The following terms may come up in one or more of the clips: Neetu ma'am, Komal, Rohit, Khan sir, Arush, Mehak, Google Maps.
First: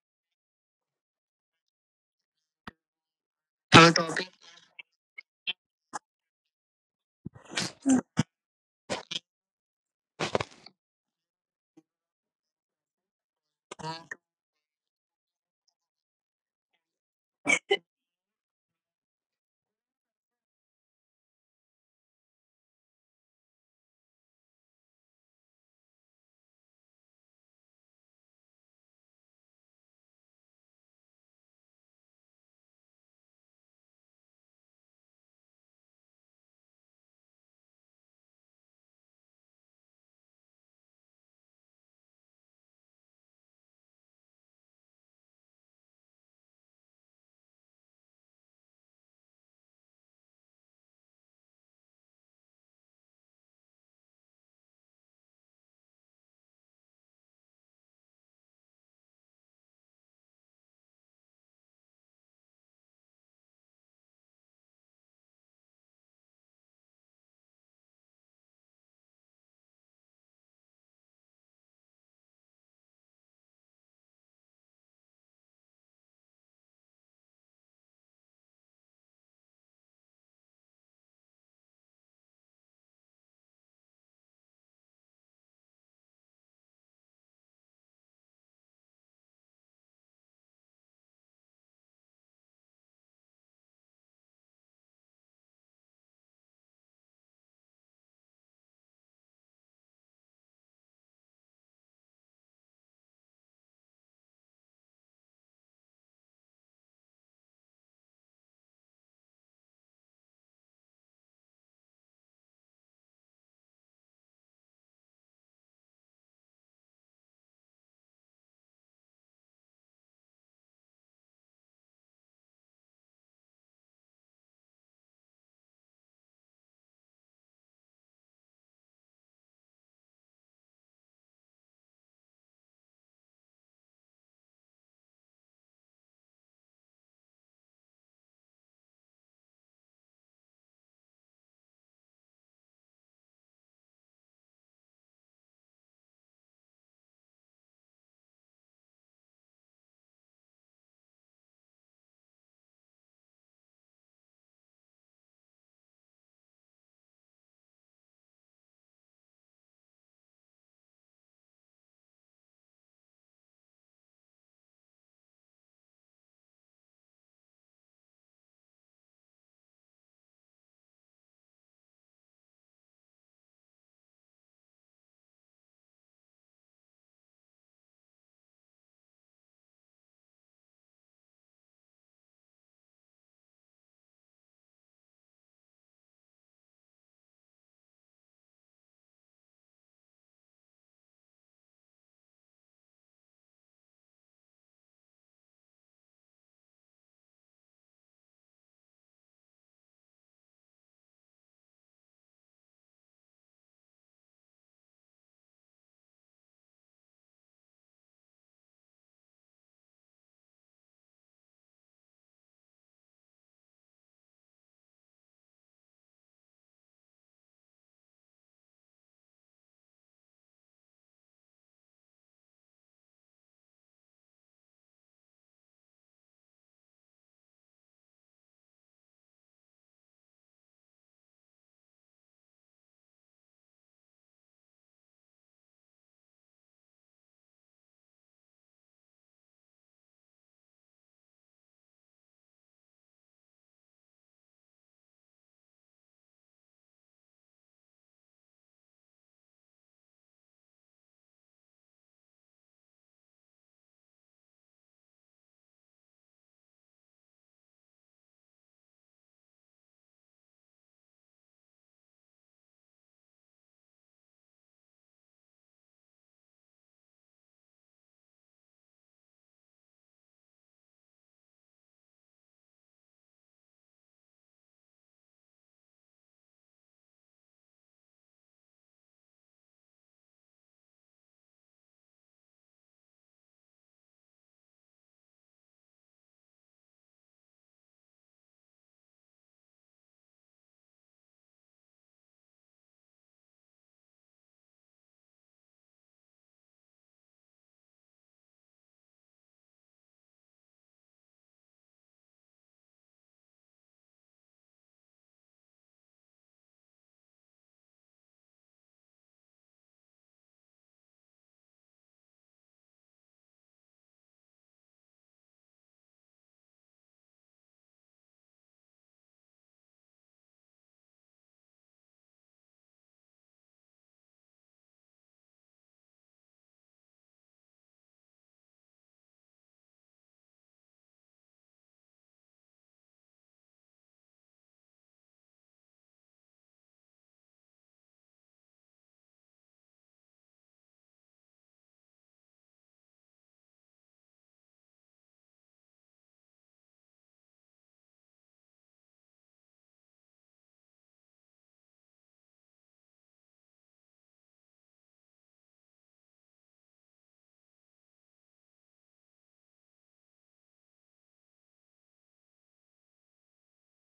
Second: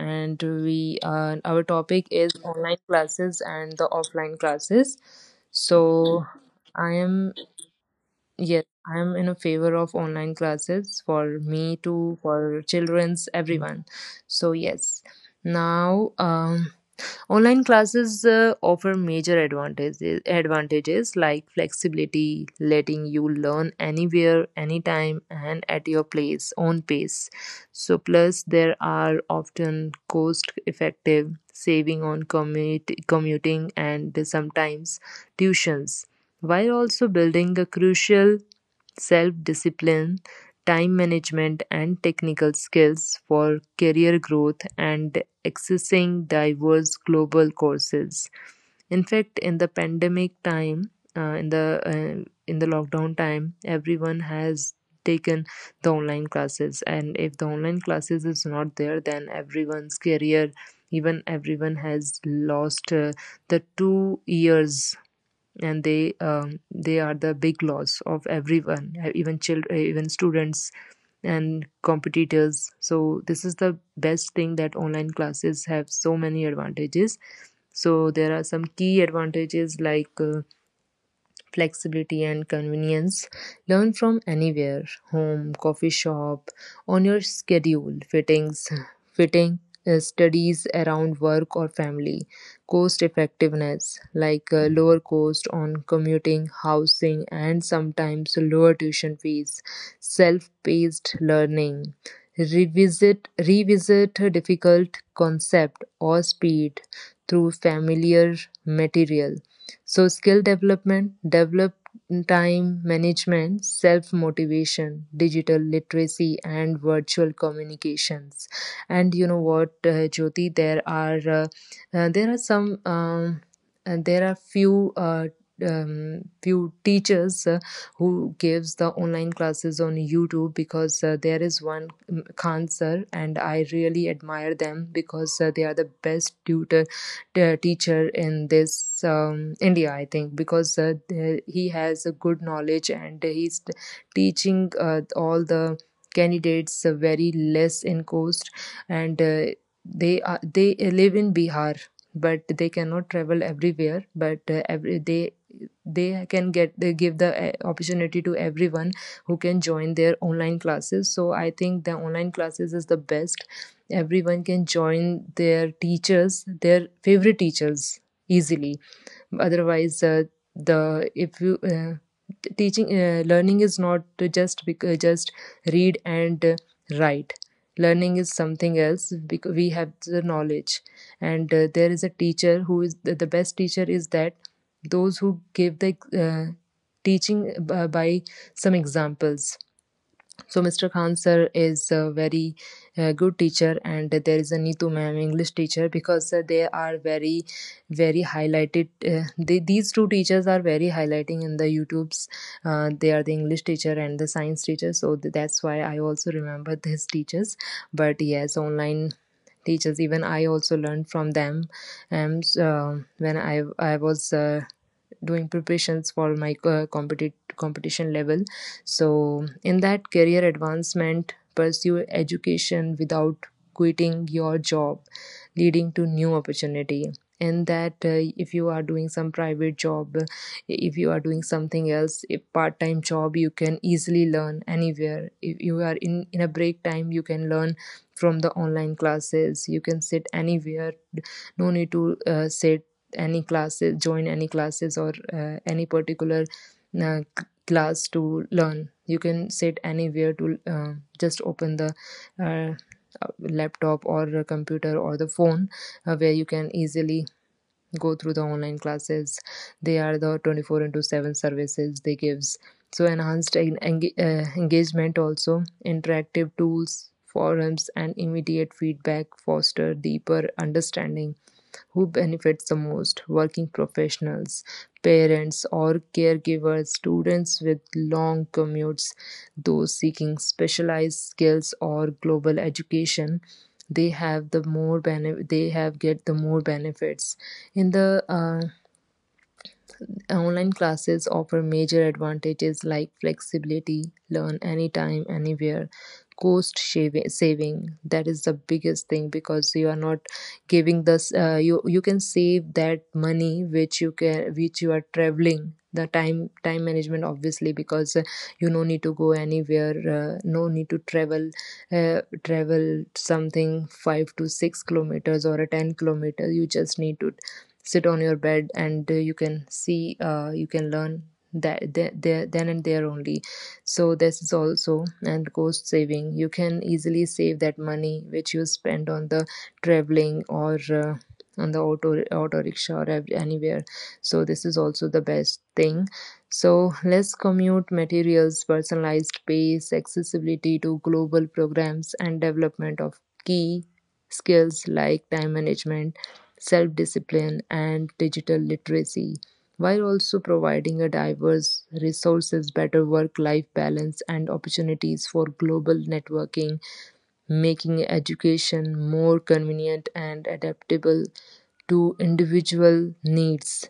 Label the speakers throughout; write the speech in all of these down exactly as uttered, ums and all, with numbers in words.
Speaker 1: and we uh, our topic is online classes and the offline classes. So, I am yes, I am in a favor of online classes for me too, for children's, everyone. So yes, now um, online classes uh, offer major advantages, advantages like flexibility, letting you learn anywhere, anytime, and at your place, own pace. So, plus, there are often cost effective saving on commute, commuting and sometimes tuitions, while also building a crucial self-discipline, time management, and technical skills for career growth and accessing diverse global courses. In fact, in the pandemic time, uh, in the uh, in the lockdown time, everyone has taken the online classes, and if the online classes is not there, then everyone's career, even everyone has lost uh, the two years, and they um, they are the big loss of everyone e-, even children, even students and competitors. So this is the best thing, that online classes have so many advantages. So there are some key advantages like uh, flexibility and convenience. Learn from anywhere, home, coffee shop, on your schedule, fittings, fitting uh, studies around work or family, cost effectiveness like uh, lower cost on commuting, housing, and sometimes lower tuition fees, self paced learning, revisit revisit a difficult concept or speed through familiar material. So, skill development, develop time management, self motivation, digital literacy, and virtual communications. And you know what, uh, Jyoti, there are uh, uh, there are some um, and there are few. Uh, um, few teachers uh, who gives the online classes on YouTube, because uh, there is one um, Khan sir, and I really admire them because uh, they are the best tutor t- teacher in this um, India, I think, because uh, the- he has a good knowledge, and he's t- teaching uh, all the candidates uh, very less in cost, and uh, they are they live in Bihar, but they cannot travel everywhere. But uh, every they they can get they give the uh, opportunity to everyone who can join their online classes. So I think the online classes is the best. Everyone can join their teachers, their favorite teachers, easily. Otherwise uh, the if you uh, teaching uh, learning is not just bec- uh, just read and uh, write. Learning is something else, because we have the knowledge, and uh, there is a teacher who is the, the best teacher is that, those who give the uh, teaching b- by some examples. So mister Khan sir is a very uh, good teacher, and there is a Neetu ma'am English teacher, because uh, they are very, very highlighted. Uh, they, these two teachers are very highlighting in the YouTubes. Uh, they are the English teacher and the science teacher, so th- that's why I also remember these teachers. But yes, online teachers, even I also learned from them, and um, when i i was uh, doing preparations for my uh, competi- competition level. So in that, career advancement, pursue education without quitting your job, leading to new opportunity. And that uh, if you are doing some private job, if you are doing something else, a part-time job, you can easily learn anywhere. If you are in in a break time, you can learn from the online classes. You can sit anywhere, no need to uh, sit any classes, join any classes, or uh, any particular uh, class to learn. You can sit anywhere to uh, just open the uh, laptop, or a computer, or the phone, uh, where you can easily go through the online classes. They are the twenty-four into seven services they gives. So enhanced en- enga- uh, engagement also, interactive tools, forums, and immediate feedback foster deeper understanding. Who benefits the most? Working professionals, parents or caregivers, students with long commutes, those seeking specialized skills or global education. They have the more benefit, they have get the more benefits in the uh, online classes offer major advantages like flexibility, learn anytime, anywhere, cost shavi- saving. That is the biggest thing, because you are not giving this. Uh, you you can save that money which you can, which you are traveling. The time time management, obviously, because uh, you no need to go anywhere, uh, no need to travel, uh, travel something five to six kilometers or a ten kilometer. You just need to sit on your bed, and uh, you can see uh, you can learn that there, there then and there only. So this is also, and cost saving, you can easily save that money which you spend on the traveling or uh, on the auto auto rickshaw or ev- anywhere. So this is also the best thing. So less commute materials, personalized pace, accessibility to global programs, and development of key skills like time management, self discipline, and digital literacy, while also providing a diverse resources, better work life balance, and opportunities for global networking, making education more convenient and adaptable to individual needs.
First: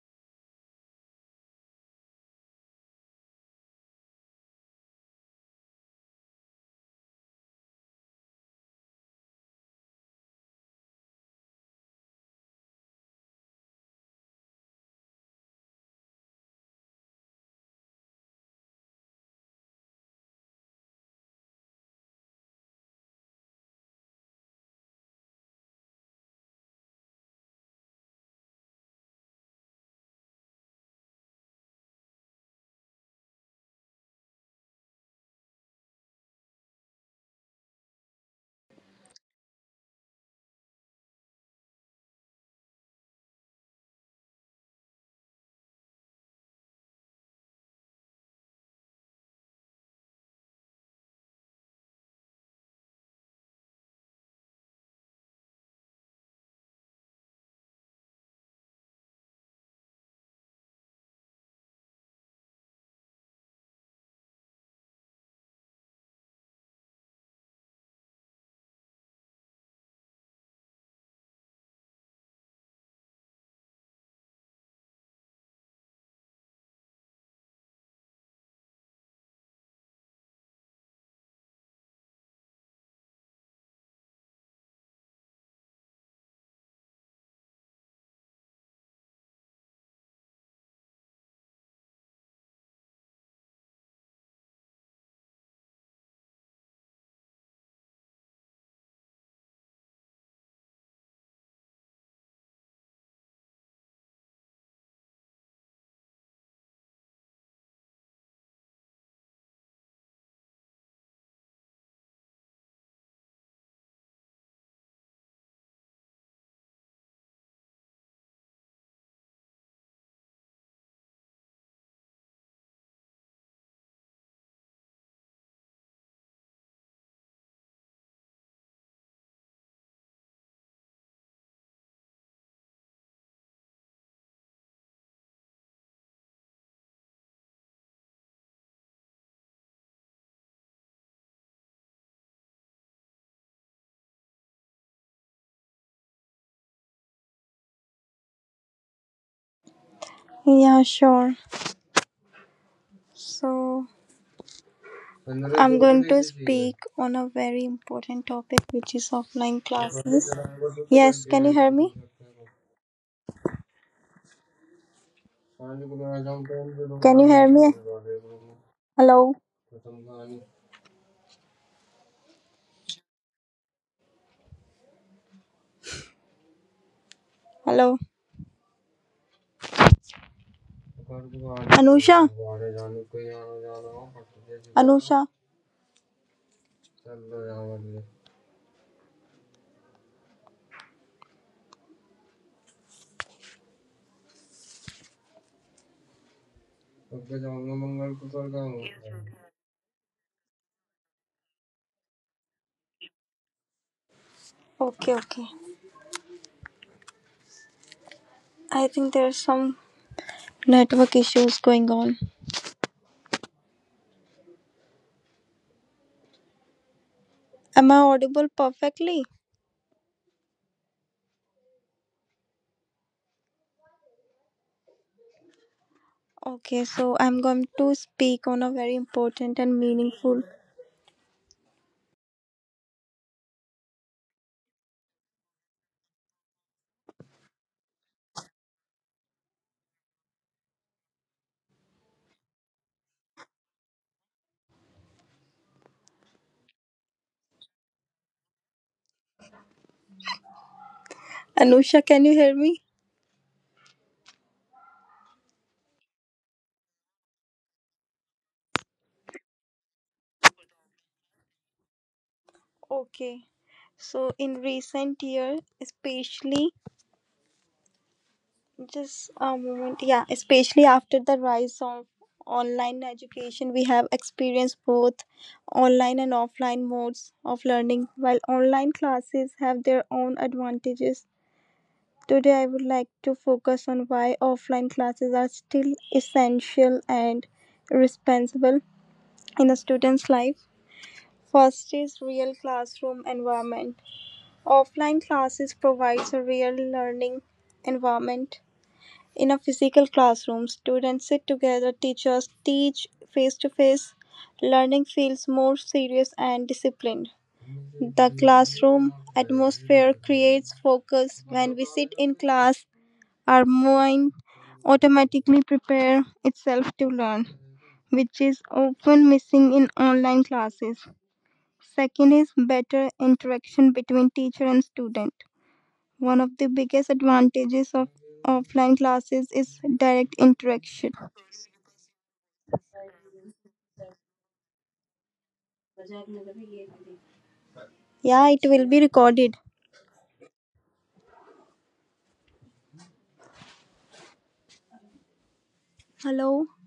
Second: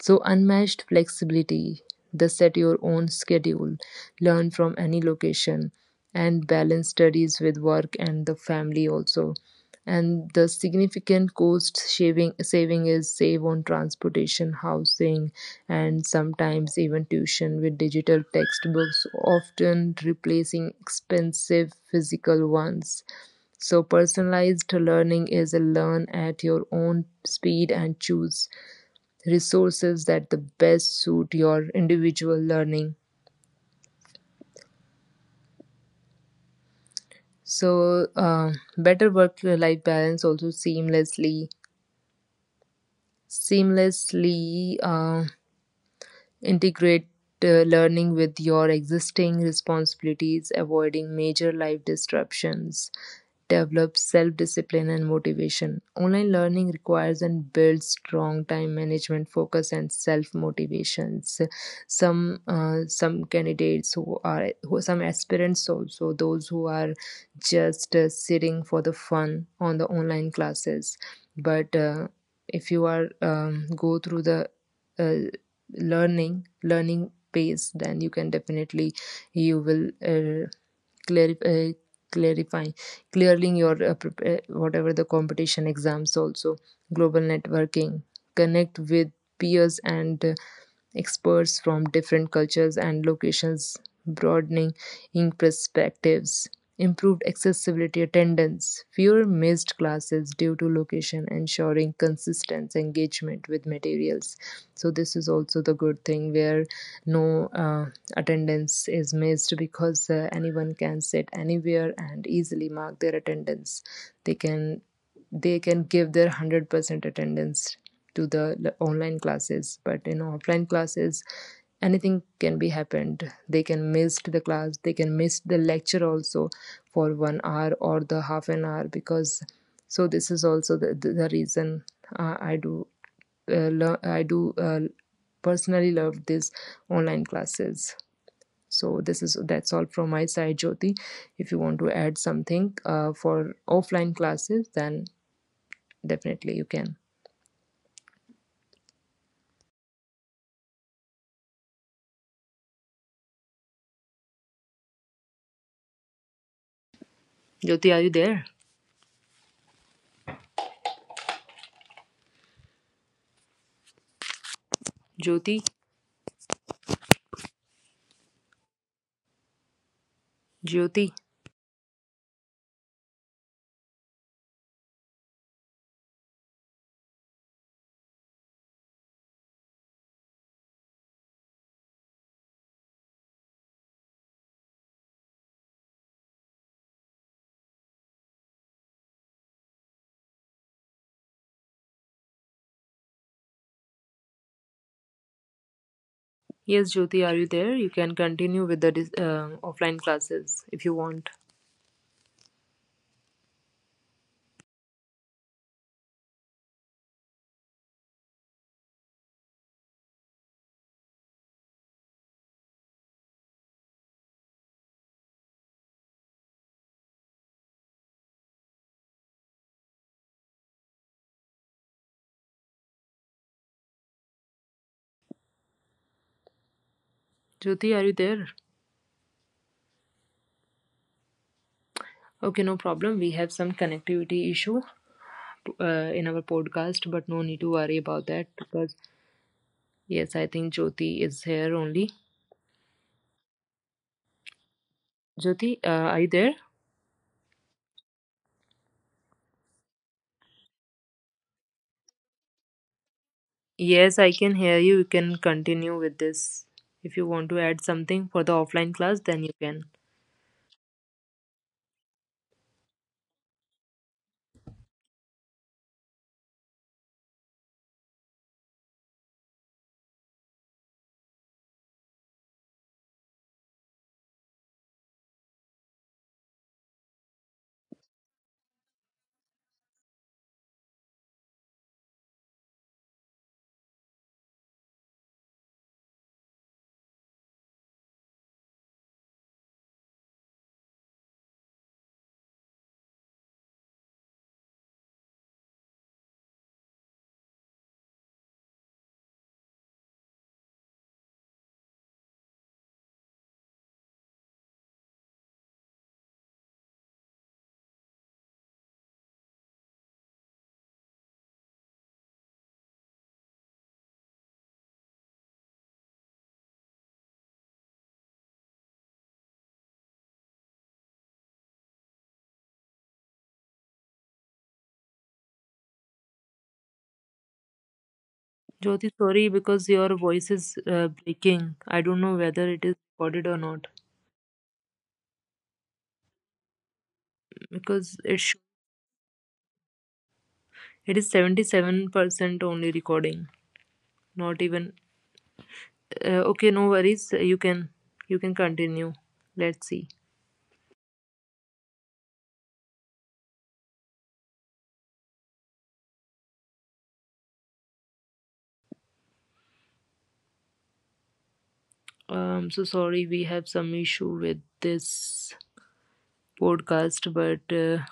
Speaker 1: So, unmatched flexibility, the set your own schedule, learn from any location, and balance studies with work and the family also. And the significant cost saving, saving is save on transportation, housing, and sometimes even tuition with digital textbooks, often replacing expensive physical ones. So, personalized learning is a learn at your own speed and choose resources that the best suit your individual learning. So, uh, better work life balance also seamlessly, seamlessly uh, integrate uh, learning with your existing responsibilities, avoiding major life disruptions. Develop self discipline and motivation. Online learning requires and builds strong time management, focus, and self motivations. Some uh, some candidates who are, who some aspirants also, those who are just uh, sitting for the fun on the online classes, but uh, if you are um, go through the uh, learning learning pace, then you can definitely you will uh, clarify clarify clearing your uh, prep- uh, whatever the competition exams also. Global networking, connect with peers and uh, experts from different cultures and locations, broadening in perspectives, improved accessibility attendance, fewer missed classes due to location, ensuring consistent engagement with materials. So, this is also the good thing where no uh, attendance is missed, because uh, anyone can sit anywhere and easily mark their attendance. They can they can give their one hundred percent attendance to the online classes, but in offline classes anything can be happened. They can miss the class, they can miss the lecture also for one hour or the half an hour, because so this is also the, the, the reason uh, i do uh, lo- I do uh, personally love these online classes. So this is that's all from my side, Jyoti. If you want to add something uh, for offline classes, then definitely, you can.
Speaker 2: Yeah, sure. So, I'm going to speak on a very
Speaker 1: Jyoti, are you
Speaker 2: important
Speaker 1: there?
Speaker 2: topic, which is offline classes. Yes, can you hear me?
Speaker 1: Jyoti,
Speaker 2: Can you hear me? Hello?
Speaker 1: Jyoti.
Speaker 2: Hello? Anusha? Anusha?
Speaker 1: Yes, Jyoti, are you there? You can continue with the dis- uh, offline classes if you want.
Speaker 2: Okay, okay. I think there's some network issues going on. Am I audible perfectly? Okay, so I'm going to
Speaker 1: Jyoti, are you
Speaker 2: speak
Speaker 1: there?
Speaker 2: on a very important and meaningful.
Speaker 1: Okay, no problem. We have some connectivity issue uh, in our podcast, but no need to worry about that, because, yes, I think Jyoti is here only. Jyoti, uh, are you there?
Speaker 2: Anusha, can you hear me?
Speaker 1: Yes, I can hear you. You can continue with this. If you want to add something for the offline class, then you can.
Speaker 2: Okay. So in recent year, especially just a moment, yeah, especially after the rise of online education, we have experienced both online and offline modes of learning. While online classes have their own advantages, today I would like to focus on why offline classes are still essential and indispensable in a student's life. First is real classroom environment. Offline classes provides a real learning environment. In a physical classroom, students sit together, teachers teach face to face. Learning feels more serious and disciplined. The classroom atmosphere creates focus. When we sit in class, our mind automatically prepare itself to learn, which is often missing in online classes. Second is better interaction between teacher and student. One of the biggest advantages of offline classes
Speaker 1: Jyoti,
Speaker 2: is
Speaker 1: sorry,
Speaker 2: direct
Speaker 1: because your
Speaker 2: interaction.
Speaker 1: voice is uh, breaking. I don't know whether it is recorded or not,
Speaker 2: Yeah, it will
Speaker 1: because
Speaker 2: be
Speaker 1: it sh-
Speaker 2: recorded.
Speaker 1: it is seventy-seven percent only recording. Not even
Speaker 2: Hello.
Speaker 1: uh, okay, no worries. You can you can continue. Let's see. Um, so sorry, we have some issue with this podcast, but uh,